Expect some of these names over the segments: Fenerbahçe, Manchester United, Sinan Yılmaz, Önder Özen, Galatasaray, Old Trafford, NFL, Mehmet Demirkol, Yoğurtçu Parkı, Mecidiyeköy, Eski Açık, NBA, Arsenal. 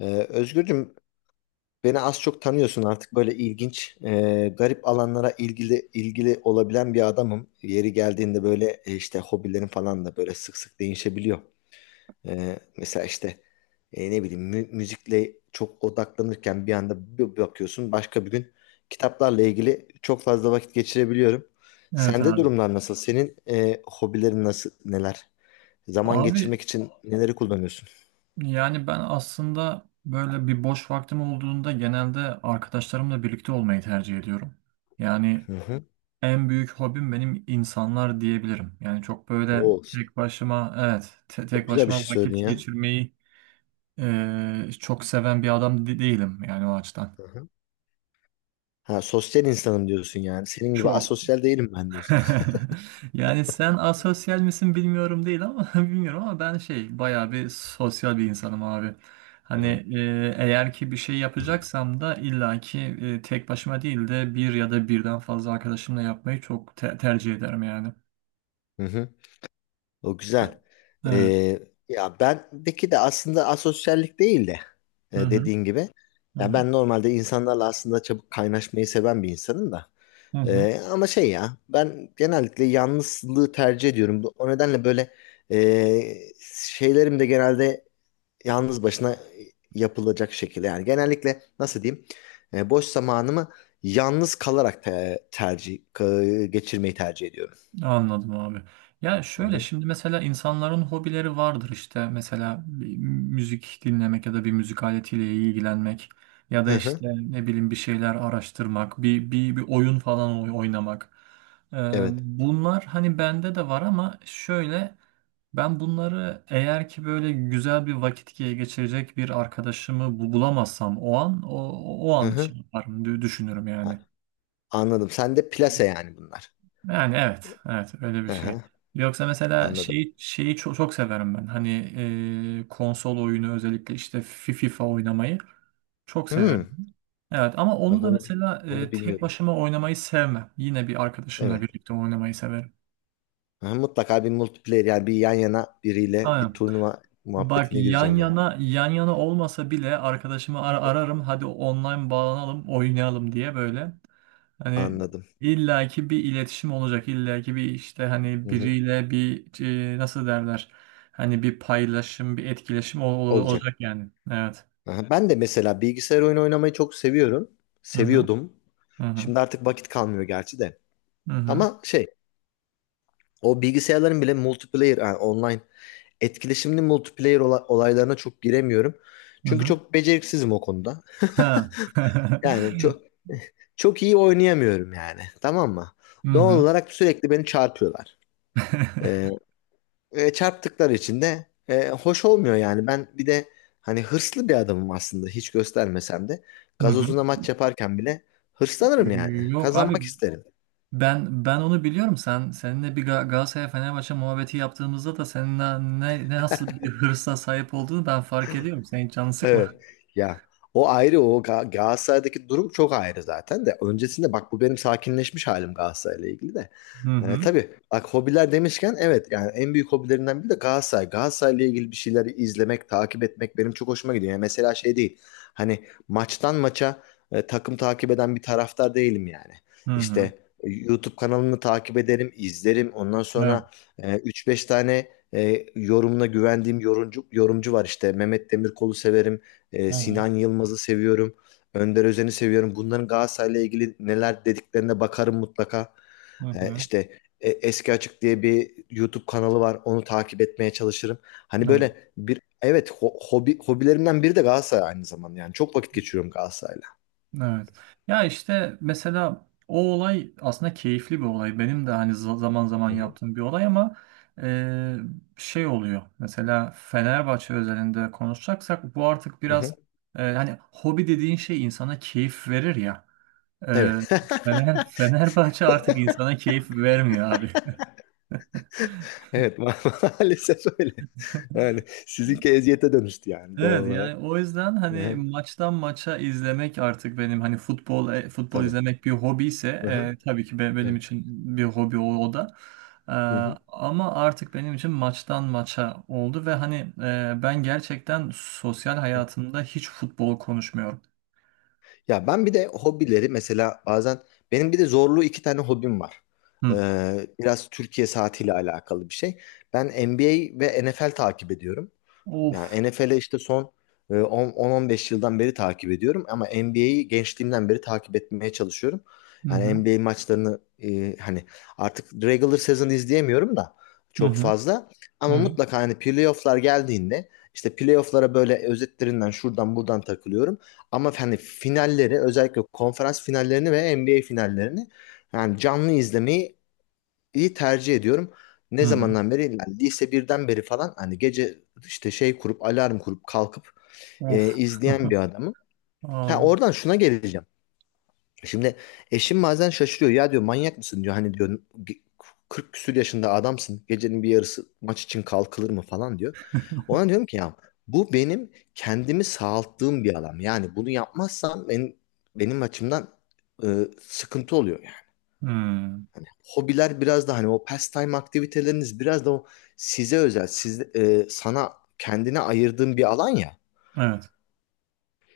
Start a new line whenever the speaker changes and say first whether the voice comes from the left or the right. left: Özgürcüm, beni az çok tanıyorsun artık. Böyle ilginç, garip alanlara ilgili olabilen bir adamım. Yeri geldiğinde böyle işte hobilerim falan da böyle sık sık değişebiliyor. Mesela işte ne bileyim, müzikle çok odaklanırken bir anda bir bakıyorsun başka bir gün kitaplarla ilgili çok fazla vakit geçirebiliyorum.
right: Evet
left: Sende
right: abi.
left: durumlar nasıl? Senin hobilerin nasıl, neler? Zaman
right: Abi
left: geçirmek için neleri kullanıyorsun?
right: yani ben aslında böyle bir boş vaktim olduğunda genelde arkadaşlarımla birlikte olmayı tercih ediyorum. Yani
left: Hı hı.
right: en büyük hobim benim insanlar diyebilirim. Yani çok böyle
left: Oo,
right: tek başıma, evet, tek
left: çok güzel bir
right: başıma
left: şey söyledin
right: vakit
left: ya.
right: geçirmeyi çok seven bir adam değilim yani o açıdan.
left: Ha, sosyal insanım diyorsun yani. Senin gibi
right: Çok
left: asosyal değilim ben diyorsun.
right: Yani sen asosyal misin bilmiyorum, değil ama bilmiyorum ama ben şey bayağı bir sosyal bir insanım abi. Hani eğer ki bir şey yapacaksam da illaki tek başıma değil de bir ya da birden fazla arkadaşımla yapmayı çok tercih ederim yani.
left: Hı hı. O güzel.
right: Evet.
left: Ee, Ya, bendeki de aslında asosyallik değil de
right: Hı hı.
left: dediğin gibi.
right: Hı
left: Ya
right: hı.
left: ben normalde insanlarla aslında çabuk kaynaşmayı seven bir insanım da.
right: Hı hı.
left: Ama şey, ya ben genellikle yalnızlığı tercih ediyorum. O nedenle böyle e, şeylerim de genelde yalnız başına yapılacak şekilde, yani genellikle nasıl diyeyim, boş zamanımı yalnız kalarak geçirmeyi tercih ediyorum.
right: Anladım abi. Ya
left: Hı
right: şöyle,
left: hı.
right: şimdi mesela insanların hobileri vardır, işte mesela bir müzik dinlemek ya da bir müzik aletiyle ilgilenmek ya da
left: Hı hı.
right: işte ne bileyim bir şeyler araştırmak, bir oyun falan oynamak. Ee,
left: Evet.
right: bunlar hani bende de var ama şöyle, ben bunları eğer ki böyle güzel bir vakit geçirecek bir arkadaşımı bulamazsam, o an o o
left: Hı
right: an
left: hı.
right: şey yaparım, düşünürüm
left: A-
right: yani.
left: Anladım. Sen de plase yani bunlar.
right: Yani evet, evet öyle bir
left: Hı
right: şey.
left: hı.
right: Yoksa mesela
left: Anladım.
right: şeyi çok, çok severim ben. Hani konsol oyunu özellikle işte FIFA oynamayı çok severim.
left: Hmm.
right: Evet ama onu
left: Bak,
right: da
left: onu
right: mesela
left: onu
right: tek
left: bilmiyordum.
right: başıma oynamayı sevmem. Yine bir arkadaşımla
left: Evet.
right: birlikte oynamayı severim.
left: Ha, mutlaka bir multiplayer, yani bir yan yana biriyle bir
right: Aynen.
left: turnuva
right: Bak
left: muhabbetine
right: yan
left: gireceğim yani.
right: yana, yan yana olmasa bile arkadaşımı ararım. Hadi online bağlanalım, oynayalım diye böyle. Hani
left: Anladım.
right: illaki bir iletişim olacak. İllaki bir işte, hani
left: Hı hı.
right: biriyle bir nasıl derler? Hani bir paylaşım, bir etkileşim
left: Olacak.
right: olacak yani. Evet.
left: Aha, ben de mesela bilgisayar oyunu oynamayı çok seviyorum.
right: Hı hı.
left: Seviyordum.
right: Hı hı.
left: Şimdi artık vakit kalmıyor gerçi de.
right: Hı hı.
left: Ama şey, o bilgisayarların bile multiplayer, yani online etkileşimli multiplayer olaylarına çok giremiyorum.
right: Hı
left: Çünkü
right: hı.
left: çok beceriksizim o konuda.
right: Ha.
left: Yani çok çok iyi oynayamıyorum yani. Tamam mı?
right: Hı
left: Doğal
right: hı.
left: olarak sürekli beni çarpıyorlar. Ee, çarptıkları için de hoş olmuyor yani. Ben bir de hani hırslı bir adamım aslında, hiç göstermesem de.
right: Hı hı.
left: Gazozuna maç yaparken bile hırslanırım yani.
right: Yok abi,
left: Kazanmak isterim.
right: ben onu biliyorum. Sen, seninle bir Galatasaray Fenerbahçe muhabbeti yaptığımızda da senin na- ne, ne nasıl bir hırsa sahip olduğunu ben fark ediyorum. Sen hiç canını sıkma.
left: Evet. Ya, o ayrı, o Galatasaray'daki durum çok ayrı zaten de. Öncesinde bak, bu benim sakinleşmiş halim Galatasaray'la ilgili de.
right: Hı
left: Ee,
right: hı.
left: tabii bak, hobiler demişken, evet, yani en büyük hobilerinden biri de Galatasaray. Galatasaray'la ilgili bir şeyleri izlemek, takip etmek benim çok hoşuma gidiyor. Yani mesela şey değil. Hani maçtan maça takım takip eden bir taraftar değilim yani.
right: Hı hı.
left: İşte YouTube kanalını takip ederim, izlerim. Ondan
right: Evet.
left: sonra üç beş tane yorumuna güvendiğim yorumcu var işte. Mehmet Demirkol'u severim.
right: Hı hı.
left: Sinan Yılmaz'ı seviyorum. Önder Özen'i seviyorum. Bunların Galatasaray'la ilgili neler dediklerine bakarım mutlaka.
right: Hı
left: E,
right: hı.
left: işte Eski Açık diye bir YouTube kanalı var. Onu takip etmeye çalışırım. Hani
right: Evet,
left: böyle bir, evet, hobilerimden biri de Galatasaray aynı zamanda. Yani çok vakit geçiriyorum Galatasaray'la.
right: evet. Ya işte mesela o olay aslında keyifli bir olay. Benim de hani zaman zaman
left: Hı hı.
right: yaptığım bir olay ama e, şey oluyor. Mesela Fenerbahçe özelinde konuşacaksak, bu artık
left: Hı hı.
right: biraz hani hobi dediğin şey insana keyif verir ya. E,
left: Evet.
right: Fenerbahçe artık insana keyif vermiyor abi.
left: Evet, maalesef öyle. Yani sizinki eziyete dönüştü yani, doğal
right: Evet,
left: olarak.
right: yani o yüzden
left: Hı
right: hani
left: hı.
right: maçtan maça izlemek artık benim, hani futbol, futbol
left: Tabii.
right: izlemek bir hobi ise
left: Hı.
right: tabii ki benim
left: Evet.
right: için bir hobi o da. E,
left: Hı hı.
right: ama artık benim için maçtan maça oldu ve hani ben gerçekten sosyal hayatımda hiç futbol konuşmuyorum.
left: Ya ben bir de hobileri mesela bazen, benim bir de zorluğu, iki tane hobim var.
right: Hı.
left: Biraz Türkiye saatiyle alakalı bir şey. Ben NBA ve NFL takip ediyorum. Yani
right: Of.
left: NFL'i işte son 10 10-15 yıldan beri takip ediyorum, ama NBA'yi gençliğimden beri takip etmeye çalışıyorum.
right: Hı
left: Yani
right: hı.
left: NBA maçlarını hani artık regular season izleyemiyorum da
right: Hı
left: çok
right: hı.
left: fazla,
right: Hı
left: ama
right: hı.
left: mutlaka hani playoff'lar geldiğinde, işte playoff'lara böyle özetlerinden şuradan buradan takılıyorum. Ama hani finalleri, özellikle konferans finallerini ve NBA finallerini yani canlı izlemeyi iyi tercih ediyorum.
right: Hı
left: Ne
right: hı.
left: zamandan beri? Yani lise birden beri falan, hani gece işte şey kurup, alarm kurup kalkıp
right: Of.
left: izleyen bir adamım. Ha,
right: Abi.
left: oradan şuna geleceğim. Şimdi eşim bazen şaşırıyor. Ya, diyor, manyak mısın, diyor. Hani diyor, "ge- 40 küsür yaşında adamsın. Gecenin bir yarısı maç için kalkılır mı," falan diyor. Ona diyorum ki, ya, bu benim kendimi sağalttığım bir alan. Yani bunu yapmazsam, benim açımdan e, sıkıntı oluyor yani.
right: Hmm.
left: Hobiler biraz da hani o pastime aktiviteleriniz, biraz da o size özel, sana, kendine ayırdığın bir alan ya.
right: Evet.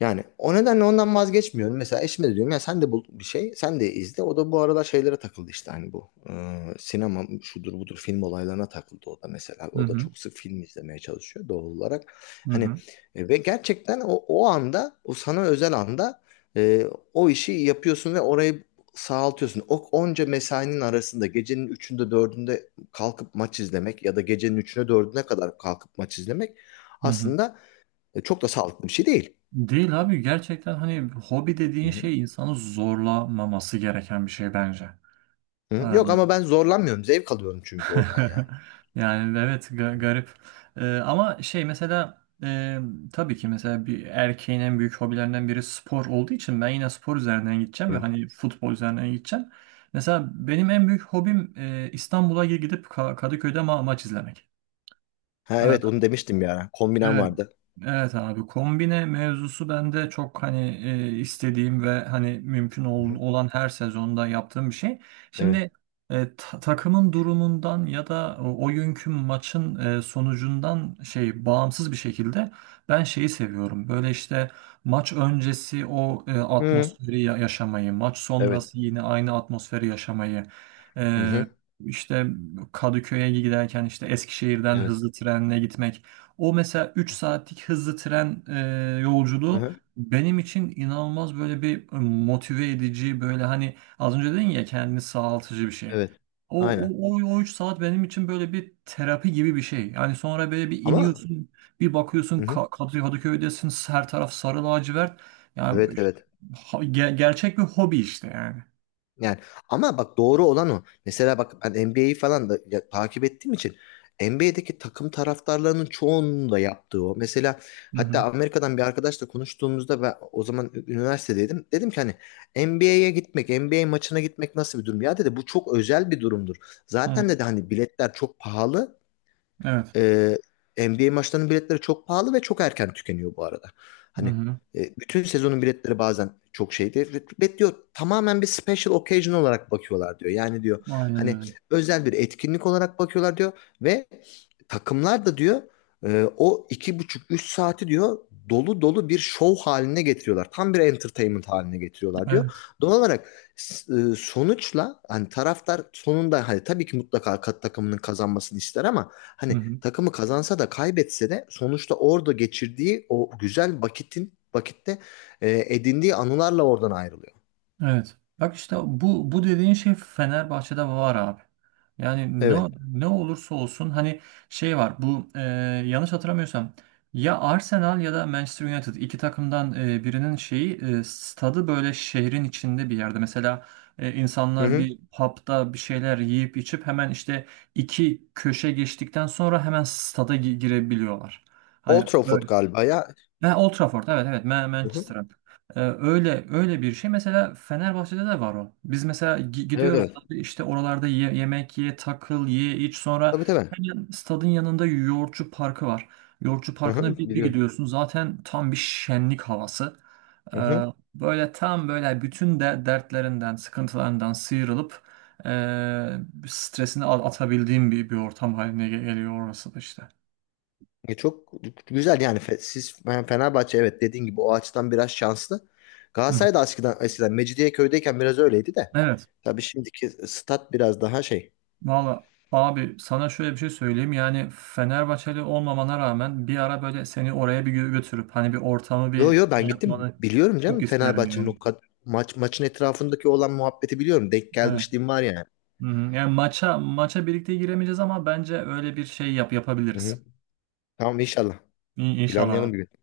left: Yani o nedenle ondan vazgeçmiyorum. Mesela eşime de diyorum ya, sen de bul bir şey, sen de izle. O da bu aralar şeylere takıldı işte, hani bu sinema şudur budur, film olaylarına takıldı o da mesela.
right: Hı
left: O da
right: hı.
left: çok sık film izlemeye çalışıyor doğal olarak.
right: Hı
left: Hani
right: hı.
left: ve gerçekten o anda, o sana özel anda e, o işi yapıyorsun ve orayı sağaltıyorsun. O onca mesainin arasında gecenin üçünde dördünde kalkıp maç izlemek ya da gecenin üçüne dördüne kadar kalkıp maç izlemek
right: Hı hı.
left: aslında çok da sağlıklı bir şey değil.
right: Değil abi, gerçekten hani hobi dediğin şey insanı zorlamaması gereken bir şey bence. Ee,
left: Hı? Yok, ama ben zorlanmıyorum. Zevk alıyorum çünkü oradan yani.
right: Yani evet, garip. Ama şey, mesela tabii ki mesela bir erkeğin en büyük hobilerinden biri spor olduğu için ben yine spor üzerinden gideceğim ve
left: Hı.
right: hani futbol üzerinden gideceğim. Mesela benim en büyük hobim İstanbul'a gidip Kadıköy'de maç izlemek.
left: Ha, evet,
right: Ee,
left: onu demiştim ya. Kombinem
right: Evet,
left: vardı.
right: evet abi, kombine mevzusu bende çok hani istediğim ve hani mümkün
left: Hı-hı.
right: olan her sezonda yaptığım bir şey.
left: Evet.
right: Şimdi takımın durumundan ya da o, günkü maçın sonucundan şey bağımsız bir şekilde ben şeyi seviyorum. Böyle işte maç öncesi o
left: Hı.
right: atmosferi yaşamayı, maç
left: Evet.
right: sonrası yine aynı atmosferi yaşamayı. E,
left: Hı-hı.
right: işte Kadıköy'e giderken işte Eskişehir'den
left: Evet.
right: hızlı trenle gitmek. O mesela 3 saatlik hızlı tren yolculuğu
left: Hı-hı.
right: benim için inanılmaz, böyle bir motive edici, böyle hani az önce dedin ya, kendini sağaltıcı bir şey.
left: Evet.
right: O,
left: Aynen.
right: o 3 saat benim için böyle bir terapi gibi bir şey. Yani sonra böyle bir
left: Ama.
right: iniyorsun, bir bakıyorsun
left: Hı-hı.
right: Kadıköy'desin, her taraf sarı lacivert. Yani
left: Evet,
right: işte,
left: evet.
right: gerçek bir hobi işte yani.
left: Yani, ama bak, doğru olan o. Mesela bak, ben NBA'yi falan da takip ettiğim için, NBA'deki takım taraftarlarının çoğunun da yaptığı o. Mesela
right: Hı.
left: hatta Amerika'dan bir arkadaşla konuştuğumuzda, ben o zaman üniversitedeydim. Dedim ki hani, NBA'ye gitmek, NBA maçına gitmek nasıl bir durum? Ya, dedi, bu çok özel bir durumdur.
right: Hı
left: Zaten,
right: hı.
left: dedi, hani biletler çok pahalı.
right: Evet.
left: Ee, NBA maçlarının biletleri çok pahalı ve çok erken tükeniyor bu arada.
right: Hı
left: Hani
right: hı.
left: bütün sezonun biletleri bazen çok şeydi. Ve diyor, tamamen bir special occasion olarak bakıyorlar diyor. Yani, diyor,
right: Aynen
left: hani
right: öyle.
left: özel bir etkinlik olarak bakıyorlar diyor ve takımlar da diyor o iki buçuk üç saati diyor dolu dolu bir show haline getiriyorlar. Tam bir entertainment haline getiriyorlar diyor.
right: Evet.
left: Doğal olarak S- sonuçla hani taraftar sonunda, hani tabii ki mutlaka takımının kazanmasını ister, ama
right: Hı
left: hani
right: hı.
left: takımı kazansa da kaybetse de sonuçta orada geçirdiği o güzel vakitte edindiği anılarla oradan ayrılıyor.
right: Evet. Bak işte bu dediğin şey Fenerbahçe'de var abi. Yani ne
left: Evet.
right: ne olursa olsun, hani şey var, bu yanlış hatırlamıyorsam ya Arsenal ya da Manchester United, iki takımdan birinin şeyi, stadı böyle şehrin içinde bir yerde. Mesela
left: Hı
right: insanlar
left: hı.
right: bir pub'da bir şeyler yiyip içip hemen işte iki köşe geçtikten sonra hemen stada girebiliyorlar. Hani
left: Old
right: böyle.
left: Trafford galiba ya.
right: Ha, Old Trafford, evet, evet,
left: Hı hı.
right: Manchester. Öyle, öyle bir şey mesela Fenerbahçe'de de var o. Biz mesela
left: Evet,
right: gidiyoruz
left: evet.
right: abi, işte oralarda yemek ye, takıl, ye, iç, sonra
left: Tabii, tabii.
right: hemen stadın yanında Yoğurtçu Parkı var. Yoğurtçu
left: Hı hı.
right: Parkı'na bir
left: Biliyorum.
right: gidiyorsun, zaten tam bir şenlik havası.
left: Hı
right: Ee,
left: hı.
right: böyle tam böyle bütün de dertlerinden, sıkıntılarından sıyrılıp e, stresini atabildiğin bir ortam haline geliyor orası da işte.
left: Çok güzel yani, siz yani Fenerbahçe, evet, dediğin gibi o açıdan biraz şanslı.
right: Hı hı.
left: Galatasaray da eskiden Mecidiyeköy'deyken biraz öyleydi de.
right: Evet.
left: Tabii şimdiki stat biraz daha şey.
right: Valla abi, sana şöyle bir şey söyleyeyim. Yani Fenerbahçeli olmamana rağmen bir ara böyle seni oraya bir götürüp hani bir ortamı
left: Yo yo,
right: bir şey
left: ben gittim,
right: yapmanı
left: biliyorum
right: çok
left: canım,
right: isterim
left: Fenerbahçe'nin o
right: yani.
left: maçın etrafındaki olan muhabbeti biliyorum. Denk
right: Evet.
left: gelmişliğim var yani.
right: Hı hı. Yani maça birlikte giremeyeceğiz ama bence öyle bir şey yapabiliriz.
left: Hı-hı. Tamam, inşallah.
right: İnşallah.
left: Planlayalım bir gün.